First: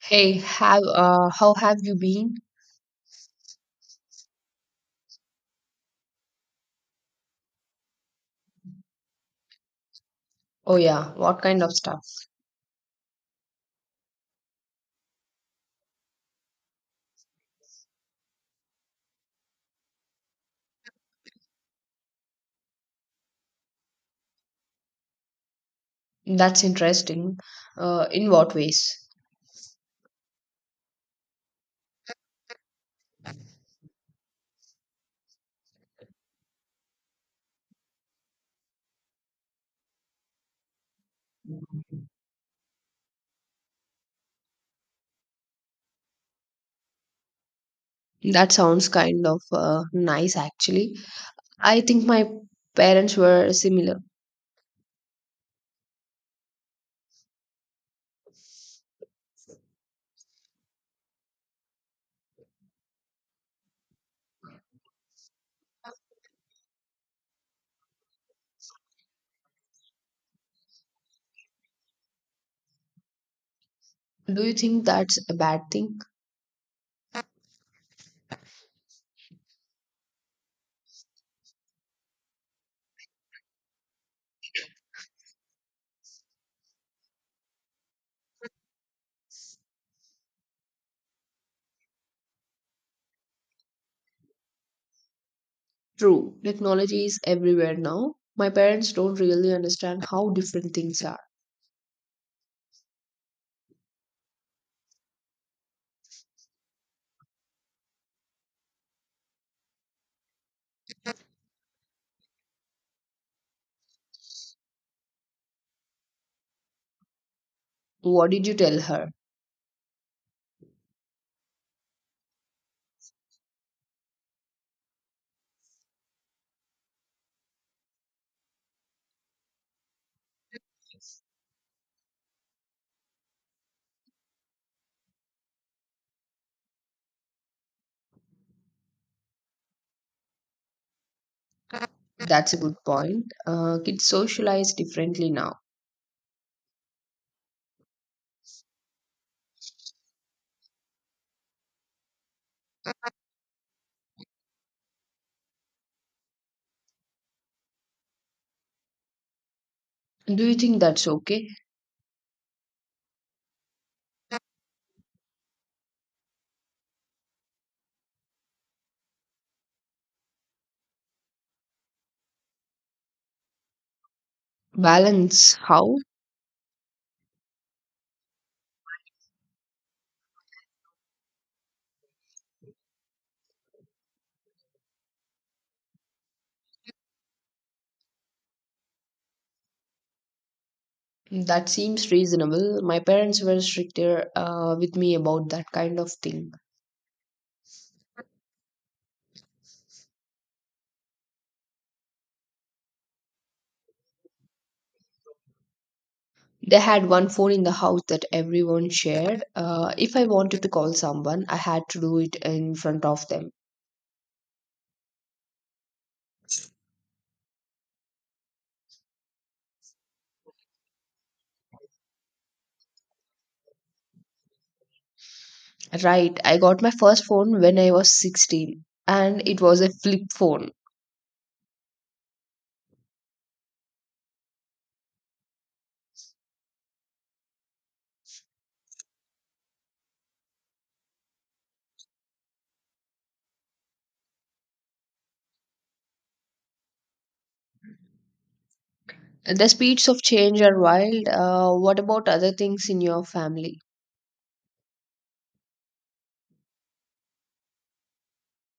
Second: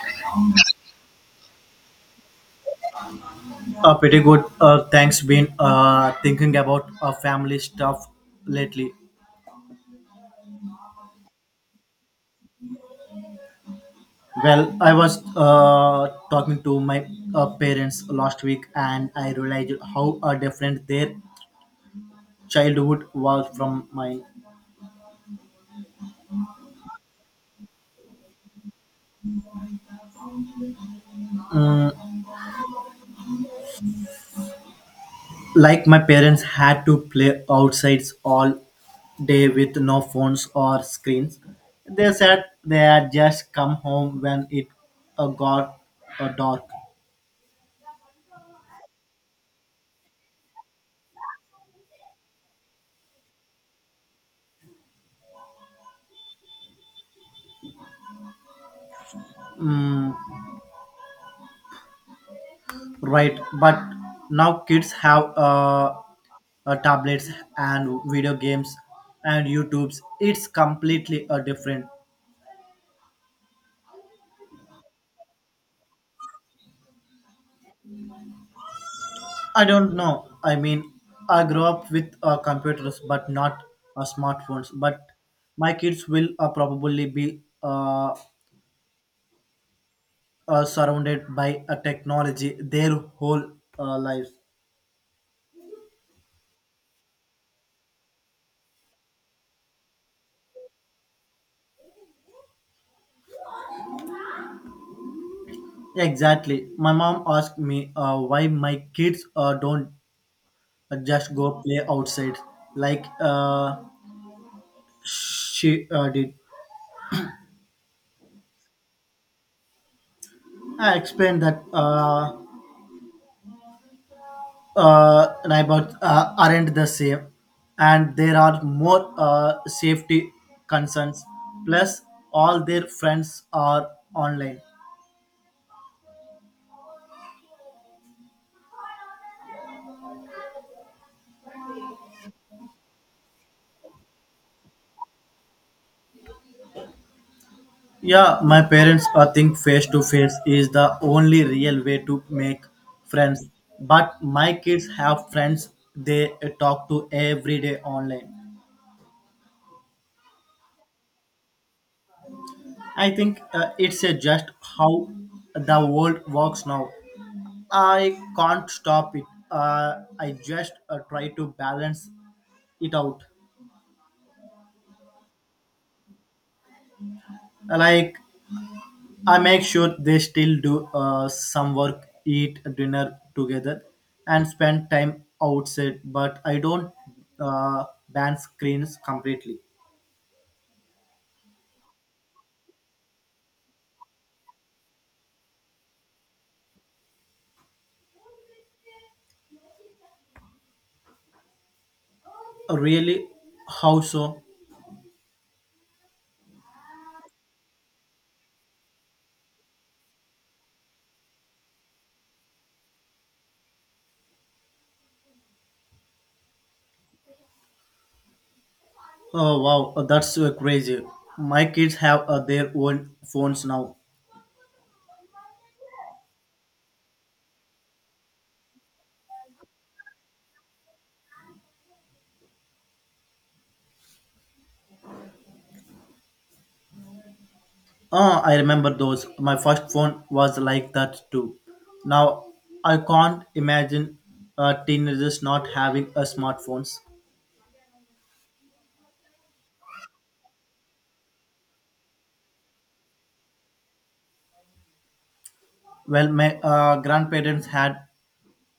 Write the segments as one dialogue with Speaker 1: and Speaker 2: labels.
Speaker 1: Hey, have how have you been?
Speaker 2: Pretty good. Thanks. Been thinking about family stuff lately.
Speaker 1: Oh yeah, what kind of stuff?
Speaker 2: Well, I was talking to my parents last week, and I realized how different their childhood was from mine.
Speaker 1: That's interesting. In what ways?
Speaker 2: Mm, like my parents had to play outside all day with no phones or screens. They said they had just come home when it got dark.
Speaker 1: That sounds kind of nice actually. I think my parents were similar.
Speaker 2: Mm, right, but now kids have tablets and video games and YouTubes. It's completely different.
Speaker 1: Do you think that's a bad thing?
Speaker 2: I don't know. I mean, I grew up with computers, but not smartphones. But my kids will probably be surrounded by a technology their whole lives.
Speaker 1: True, technology is everywhere now. My parents don't really understand how different things are.
Speaker 2: Exactly. My mom asked me why my kids don't just go play outside, like. She did.
Speaker 1: What did you tell her?
Speaker 2: I explained that neighbors aren't the same, and there are more safety concerns. Plus, all their friends are online.
Speaker 1: That's a good point. Kids socialize differently now.
Speaker 2: Yeah, my parents think face to face is the only real way to make friends. But my kids have friends they talk to every day online.
Speaker 1: Do you think that's okay?
Speaker 2: I think it's just how the world works now. I can't stop it. I just try to balance it out.
Speaker 1: Balance how?
Speaker 2: Like, I make sure they still do some work, eat dinner together, and spend time outside, but I don't ban screens completely.
Speaker 1: That seems reasonable. My parents were stricter with me about that kind of thing.
Speaker 2: Really? How so?
Speaker 1: They had one phone in the house that everyone shared. If I wanted to call someone, I had to do it in front of them.
Speaker 2: Oh, wow, that's crazy. My kids have their own phones now.
Speaker 1: Right, I got my first phone when I was 16, and it was a flip phone.
Speaker 2: Oh, I remember those. My first phone was like that too. Now, I can't imagine teenagers not having a smartphones.
Speaker 1: The speeds of change are wild. What about other things in your family?
Speaker 2: Well, my grandparents had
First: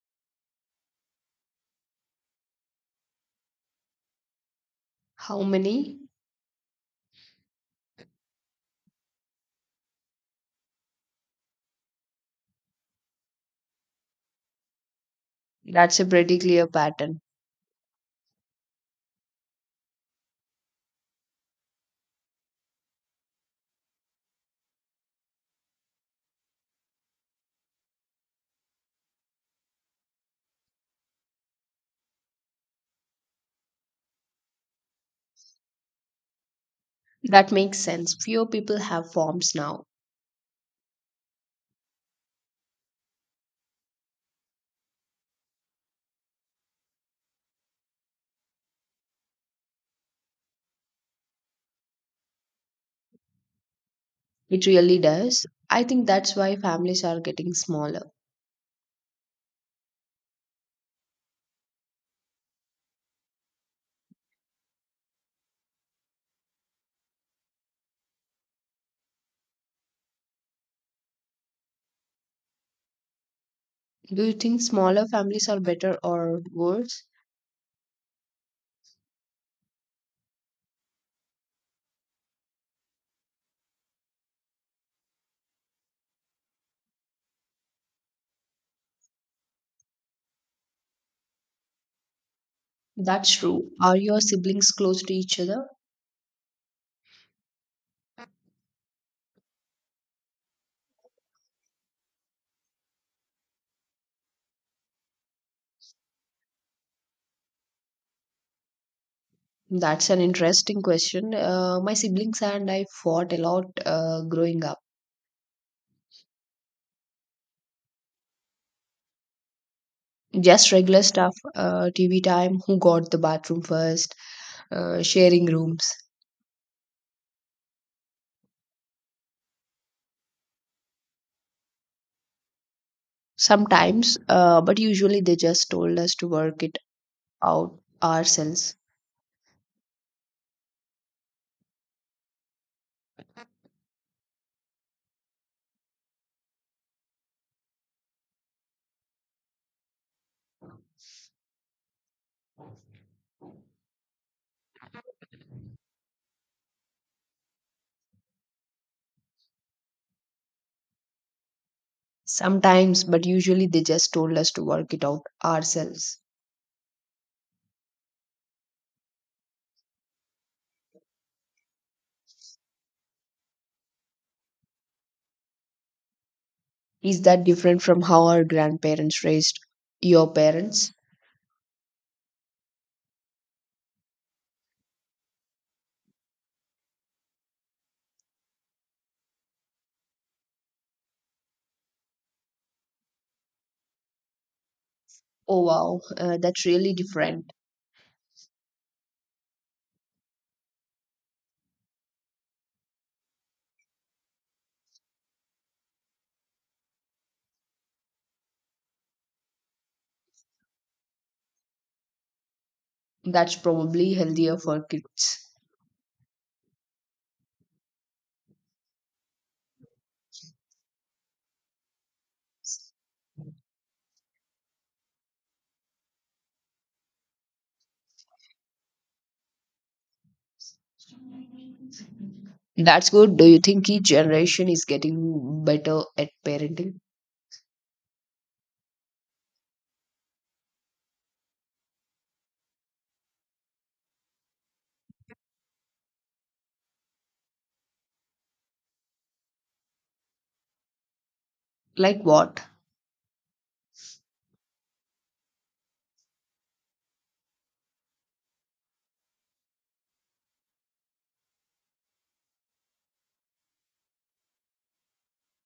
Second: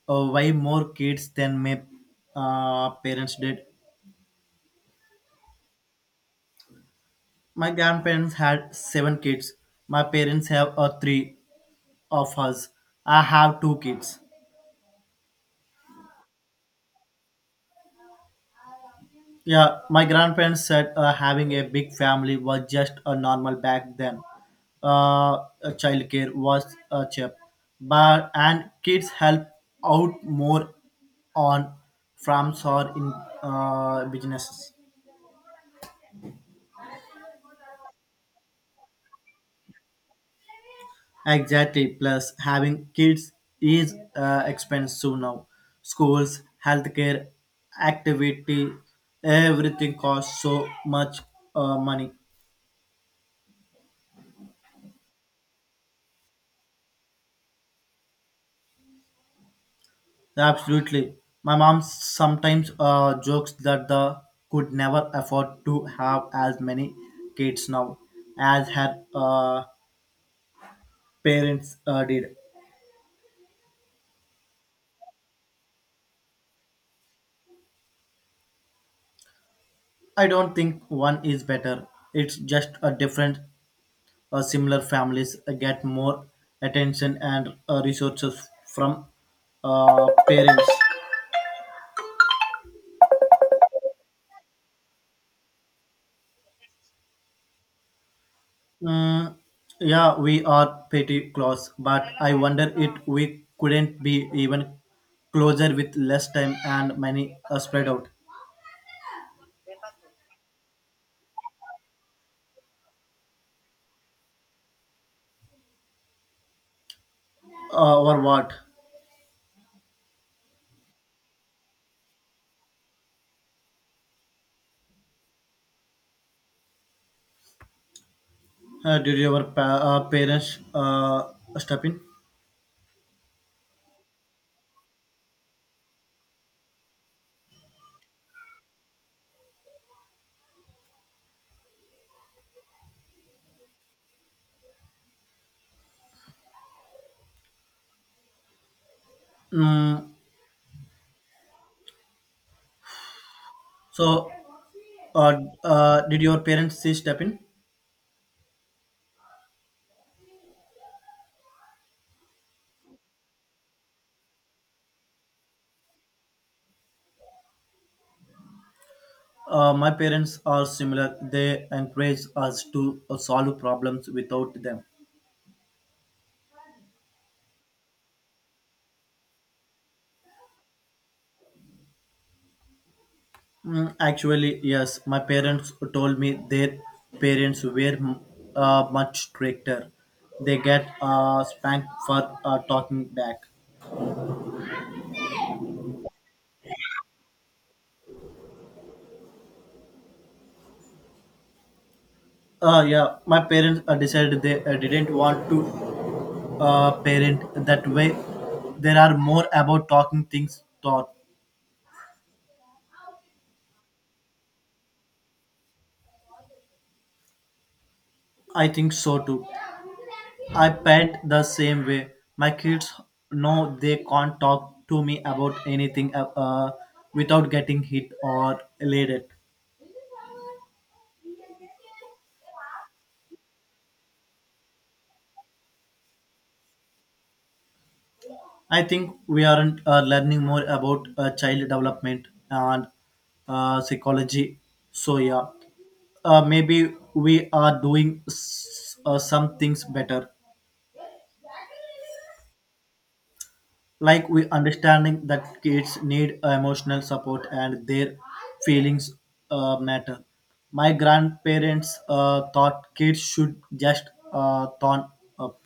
Speaker 2: way more kids than my parents did.
Speaker 1: How many?
Speaker 2: My grandparents had seven kids. My parents have three of us. I have two kids.
Speaker 1: That's a pretty clear pattern.
Speaker 2: Yeah, my grandparents said having a big family was just a normal back then. Uh, uh, Childcare was cheap, but and kids help out more on farms or in businesses.
Speaker 1: That makes sense. Fewer people have forms now.
Speaker 2: Exactly. Plus, having kids is expensive now. Schools, healthcare, activity, everything costs so much money.
Speaker 1: It really does. I think that's why families are getting smaller.
Speaker 2: Absolutely. My mom sometimes jokes that the could never afford to have as many kids now as her parents did.
Speaker 1: Do you think smaller families are better or worse?
Speaker 2: I don't think one is better. It's just a different, similar families get more attention and resources from parents.
Speaker 1: That's true. Are your siblings close to each other?
Speaker 2: Mm, yeah, we are pretty close, but I wonder if we couldn't be even closer with less time and money spread out.
Speaker 1: That's an interesting question. My siblings and I fought a lot growing up.
Speaker 2: Or what?
Speaker 1: Just regular stuff, TV time, who got the bathroom first, sharing rooms.
Speaker 2: Did your parents step in?
Speaker 1: Sometimes, but usually they just told us to work it out ourselves.
Speaker 2: Mm, so, uh, did your parents see step in?
Speaker 1: Sometimes, but usually they just told us to work it out ourselves.
Speaker 2: My parents are similar. They encourage us to solve problems without them.
Speaker 1: Is that different from how our grandparents raised your parents?
Speaker 2: Actually, yes, my parents told me their parents were much stricter. They get spanked for talking back.
Speaker 1: Oh wow, that's really different.
Speaker 2: Yeah, my parents decided they didn't want to parent that way. There are more about talking things thought.
Speaker 1: That's probably healthier for kids.
Speaker 2: I think so too. I parent the same way. My kids know they can't talk to me about anything without getting hit or laid at.
Speaker 1: That's good. Do you think each generation is getting better at parenting?
Speaker 2: I think we aren't learning more about child development and psychology. So yeah, maybe we are doing some things better,
Speaker 1: Like what?
Speaker 2: like we understanding that kids need emotional support and their feelings matter. My grandparents thought kids should just turn up.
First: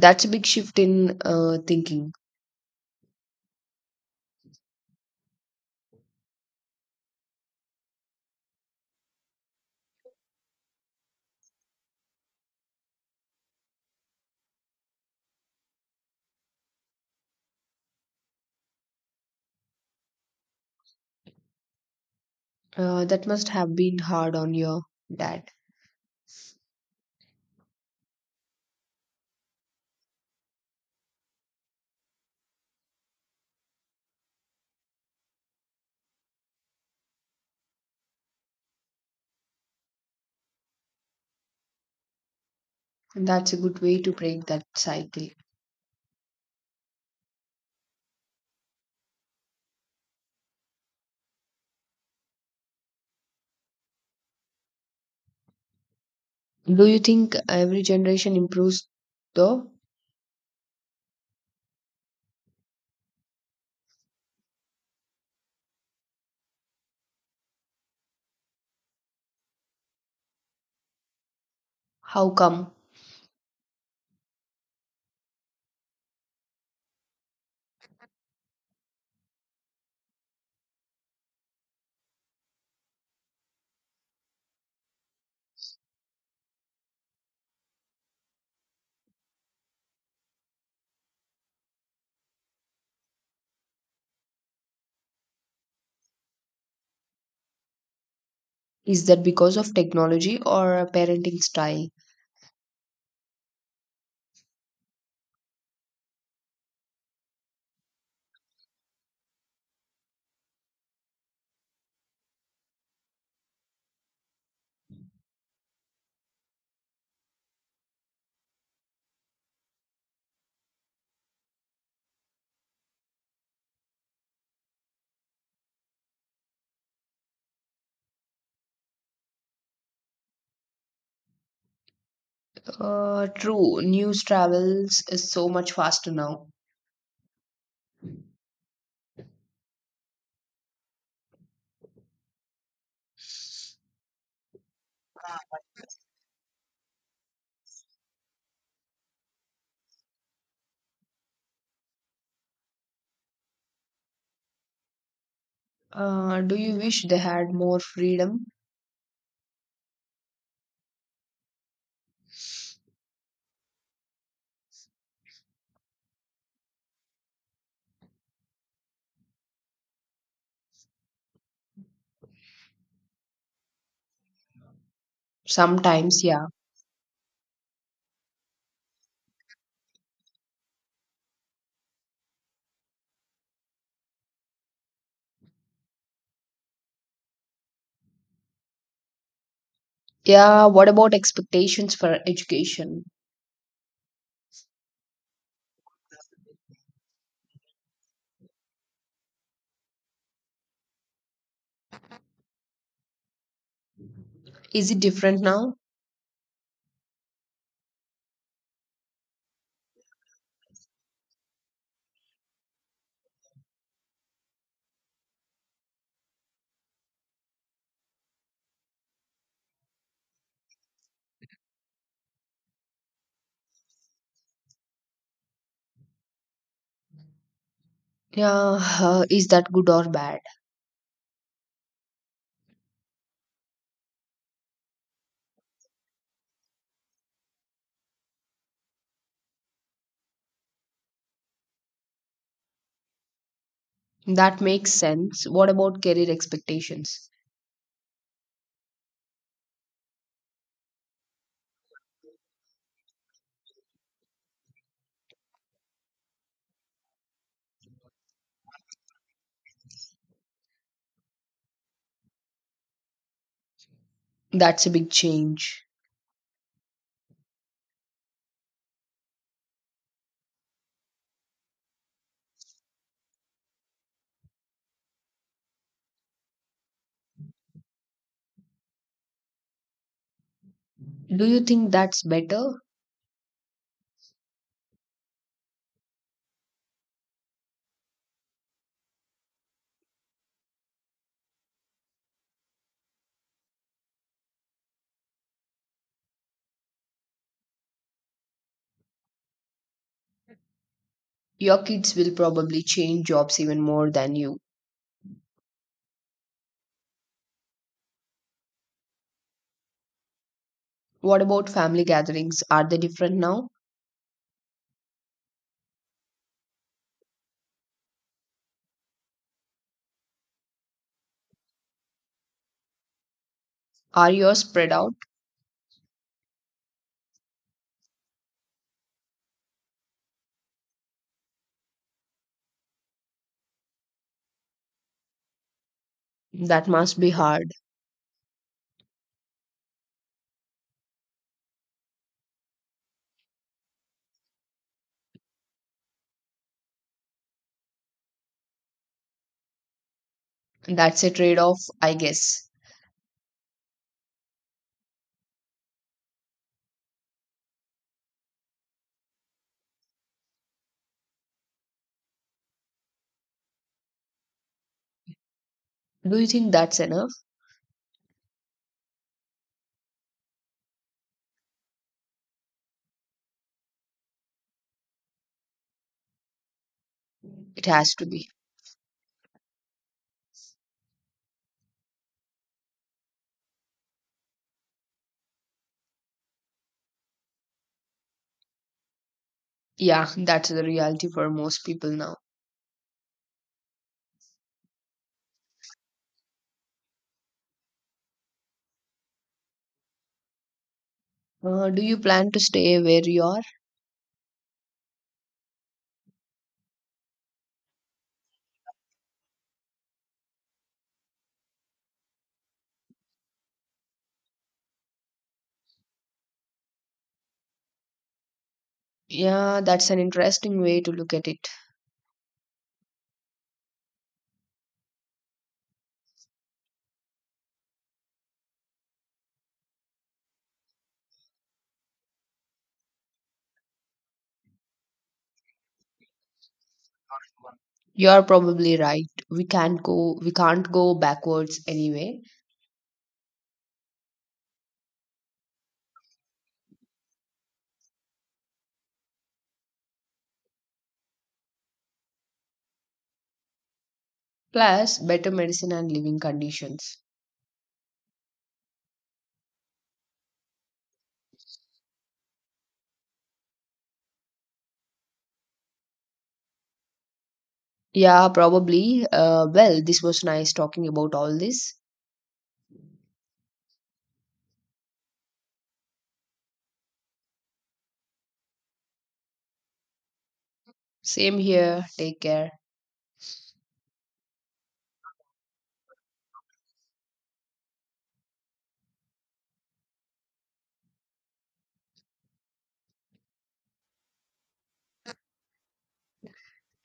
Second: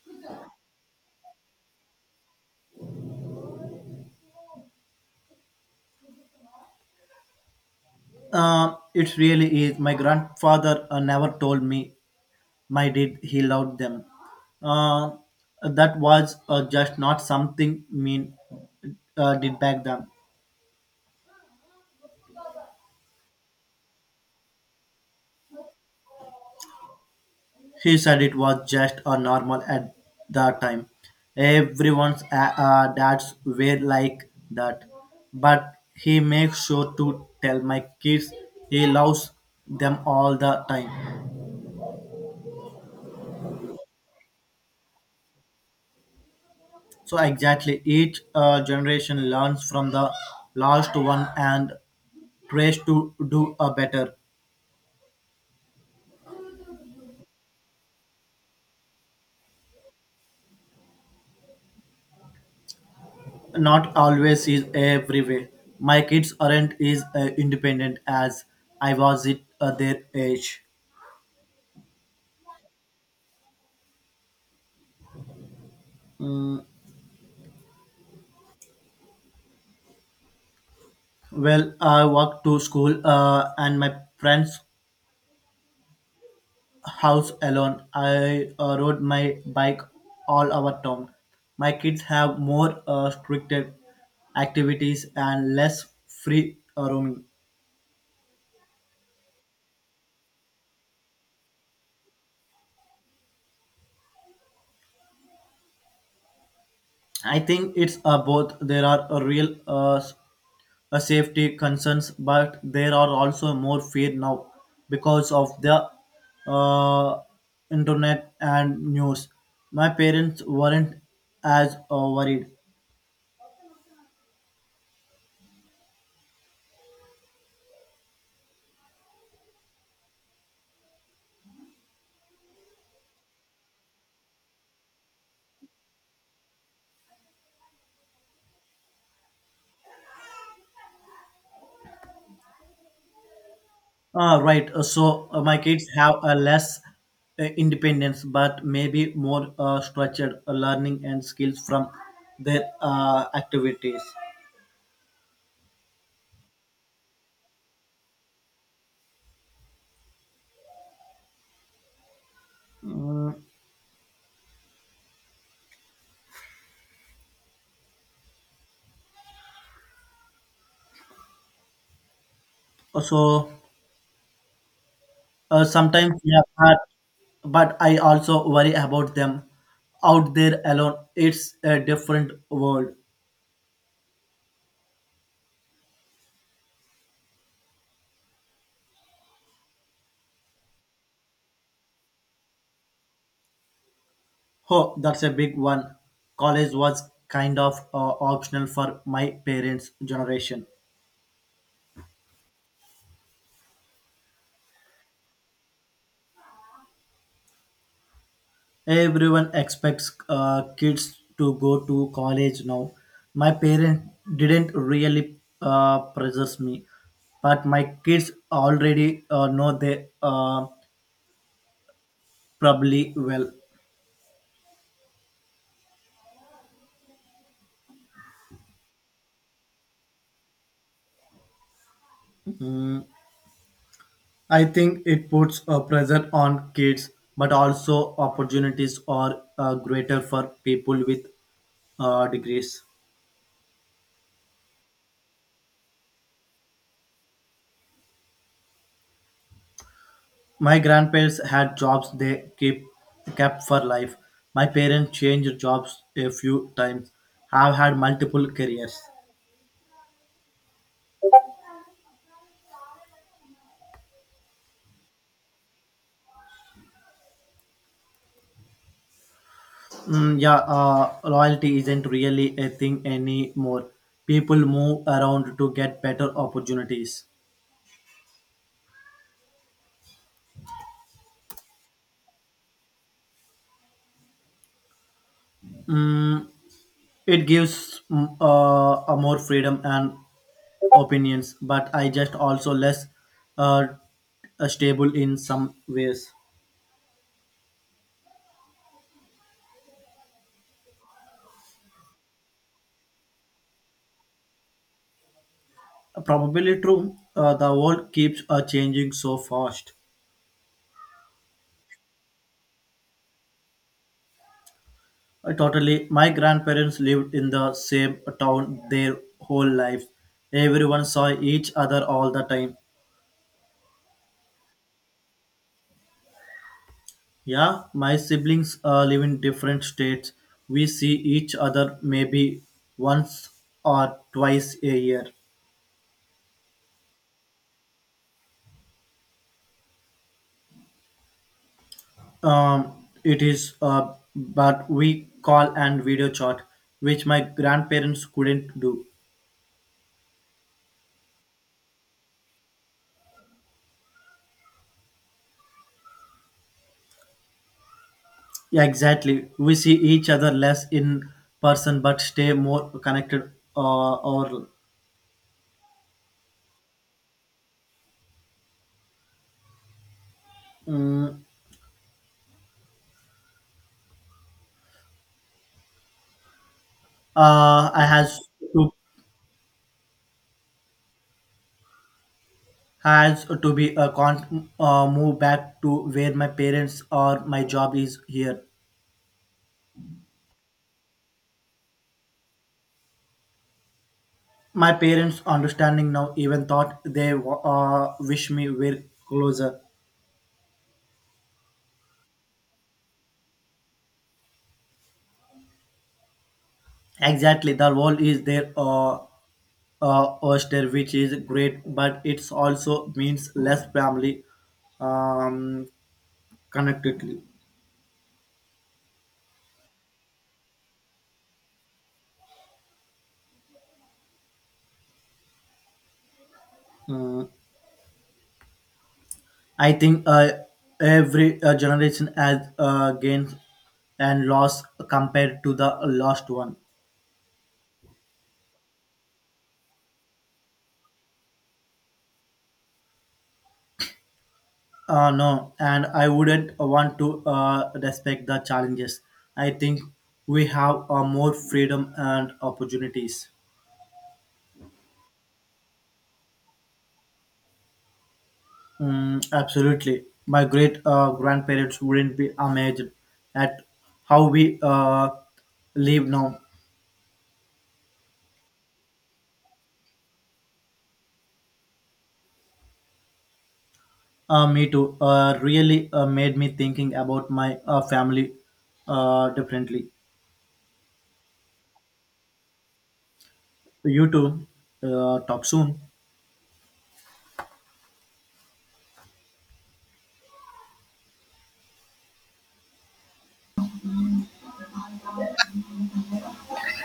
Speaker 1: That's a big shift in thinking.
Speaker 2: It really is. My grandfather never told me my did he loved them, uh, that was just not something mean did back then.
Speaker 1: That must have been hard on your dad.
Speaker 2: He said it was just a normal at the time. Everyone's dads were like that, but he makes sure to tell my kids he loves them all the time.
Speaker 1: That's a good way to break that cycle.
Speaker 2: So exactly, each generation learns from the last one and tries to do a better.
Speaker 1: Do you think every generation improves though?
Speaker 2: Not always is every way. My kids aren't as independent as I was at their age.
Speaker 1: How come?
Speaker 2: Mm, well, I walked to school and my friend's house alone. I rode my bike all over town. My kids have more restricted activities and less free roaming.
Speaker 1: Is that because of technology or a parenting style?
Speaker 2: I think it's both. There are a real safety concerns, but there are also more fear now because of the uh, internet and news. My parents weren't as worried.
Speaker 1: True, news travels is so much faster now.
Speaker 2: Ah, right. So, my kids have a less independence, but maybe more structured learning and skills from their activities.
Speaker 1: Do you wish they had more freedom?
Speaker 2: Mm, so Sometimes,
Speaker 1: Sometimes,
Speaker 2: yeah,
Speaker 1: yeah.
Speaker 2: but I also worry about them out there alone. It's a different world.
Speaker 1: Yeah, what about expectations for education?
Speaker 2: Oh, that's a big one. College was kind of optional for my parents' generation.
Speaker 1: Is it different now?
Speaker 2: Everyone expects kids to go to college now. My parents didn't really pressure me, but my kids already know they probably well.
Speaker 1: Yeah, is that good or bad?
Speaker 2: I think it puts a pressure on kids, but also opportunities are greater for people with degrees.
Speaker 1: That makes sense. What about career expectations?
Speaker 2: My grandparents had jobs they keep kept for life. My parents changed jobs a few times. Have had multiple careers.
Speaker 1: That's a big change.
Speaker 2: Mm, yeah, loyalty isn't really a thing anymore. People move around to get better opportunities.
Speaker 1: Do you think that's better?
Speaker 2: Mm, It gives a more freedom and opinions, but I just also less uh, stable in some ways.
Speaker 1: Your kids will probably change jobs even more than you.
Speaker 2: Probably true. The world keeps changing so fast.
Speaker 1: What about family gatherings? Are they different now?
Speaker 2: Totally. My grandparents lived in the same town their whole lives. Everyone saw each other all the time.
Speaker 1: Are yours spread out?
Speaker 2: Yeah, my siblings live in different states. We see each other maybe once or twice a year.
Speaker 1: That must be hard.
Speaker 2: Um, it is, but we call and video chat, which my grandparents couldn't do.
Speaker 1: That's a trade off, I guess.
Speaker 2: Yeah, exactly. We see each other less in person, but stay more connected. Or
Speaker 1: Do you think that's enough?
Speaker 2: mm
Speaker 1: It
Speaker 2: I
Speaker 1: has to be.
Speaker 2: to has to be a con move back to where my parents or my job is here.
Speaker 1: Yeah, that's the reality for most people now.
Speaker 2: My parents understanding now even thought they wish me were closer.
Speaker 1: Do you plan to stay where you are?
Speaker 2: Exactly, the world is there. Oyster, which is great, but it's also means less family um, connectedly.
Speaker 1: Yeah, that's an interesting way to look at it.
Speaker 2: Uh, I think every generation has gains and loss compared to the last one.
Speaker 1: You're probably right. We can't go backwards anyway.
Speaker 2: No, and I wouldn't want to respect the challenges. I think we have more freedom and opportunities.
Speaker 1: Plus better medicine and living conditions.
Speaker 2: Mm, absolutely. My great grandparents wouldn't be amazed at how we live now.
Speaker 1: Yeah, probably. Well, this was nice talking about all this.
Speaker 2: Me too. Really made me thinking about my family differently.
Speaker 1: Same here. Take care.
Speaker 2: You too. Talk soon.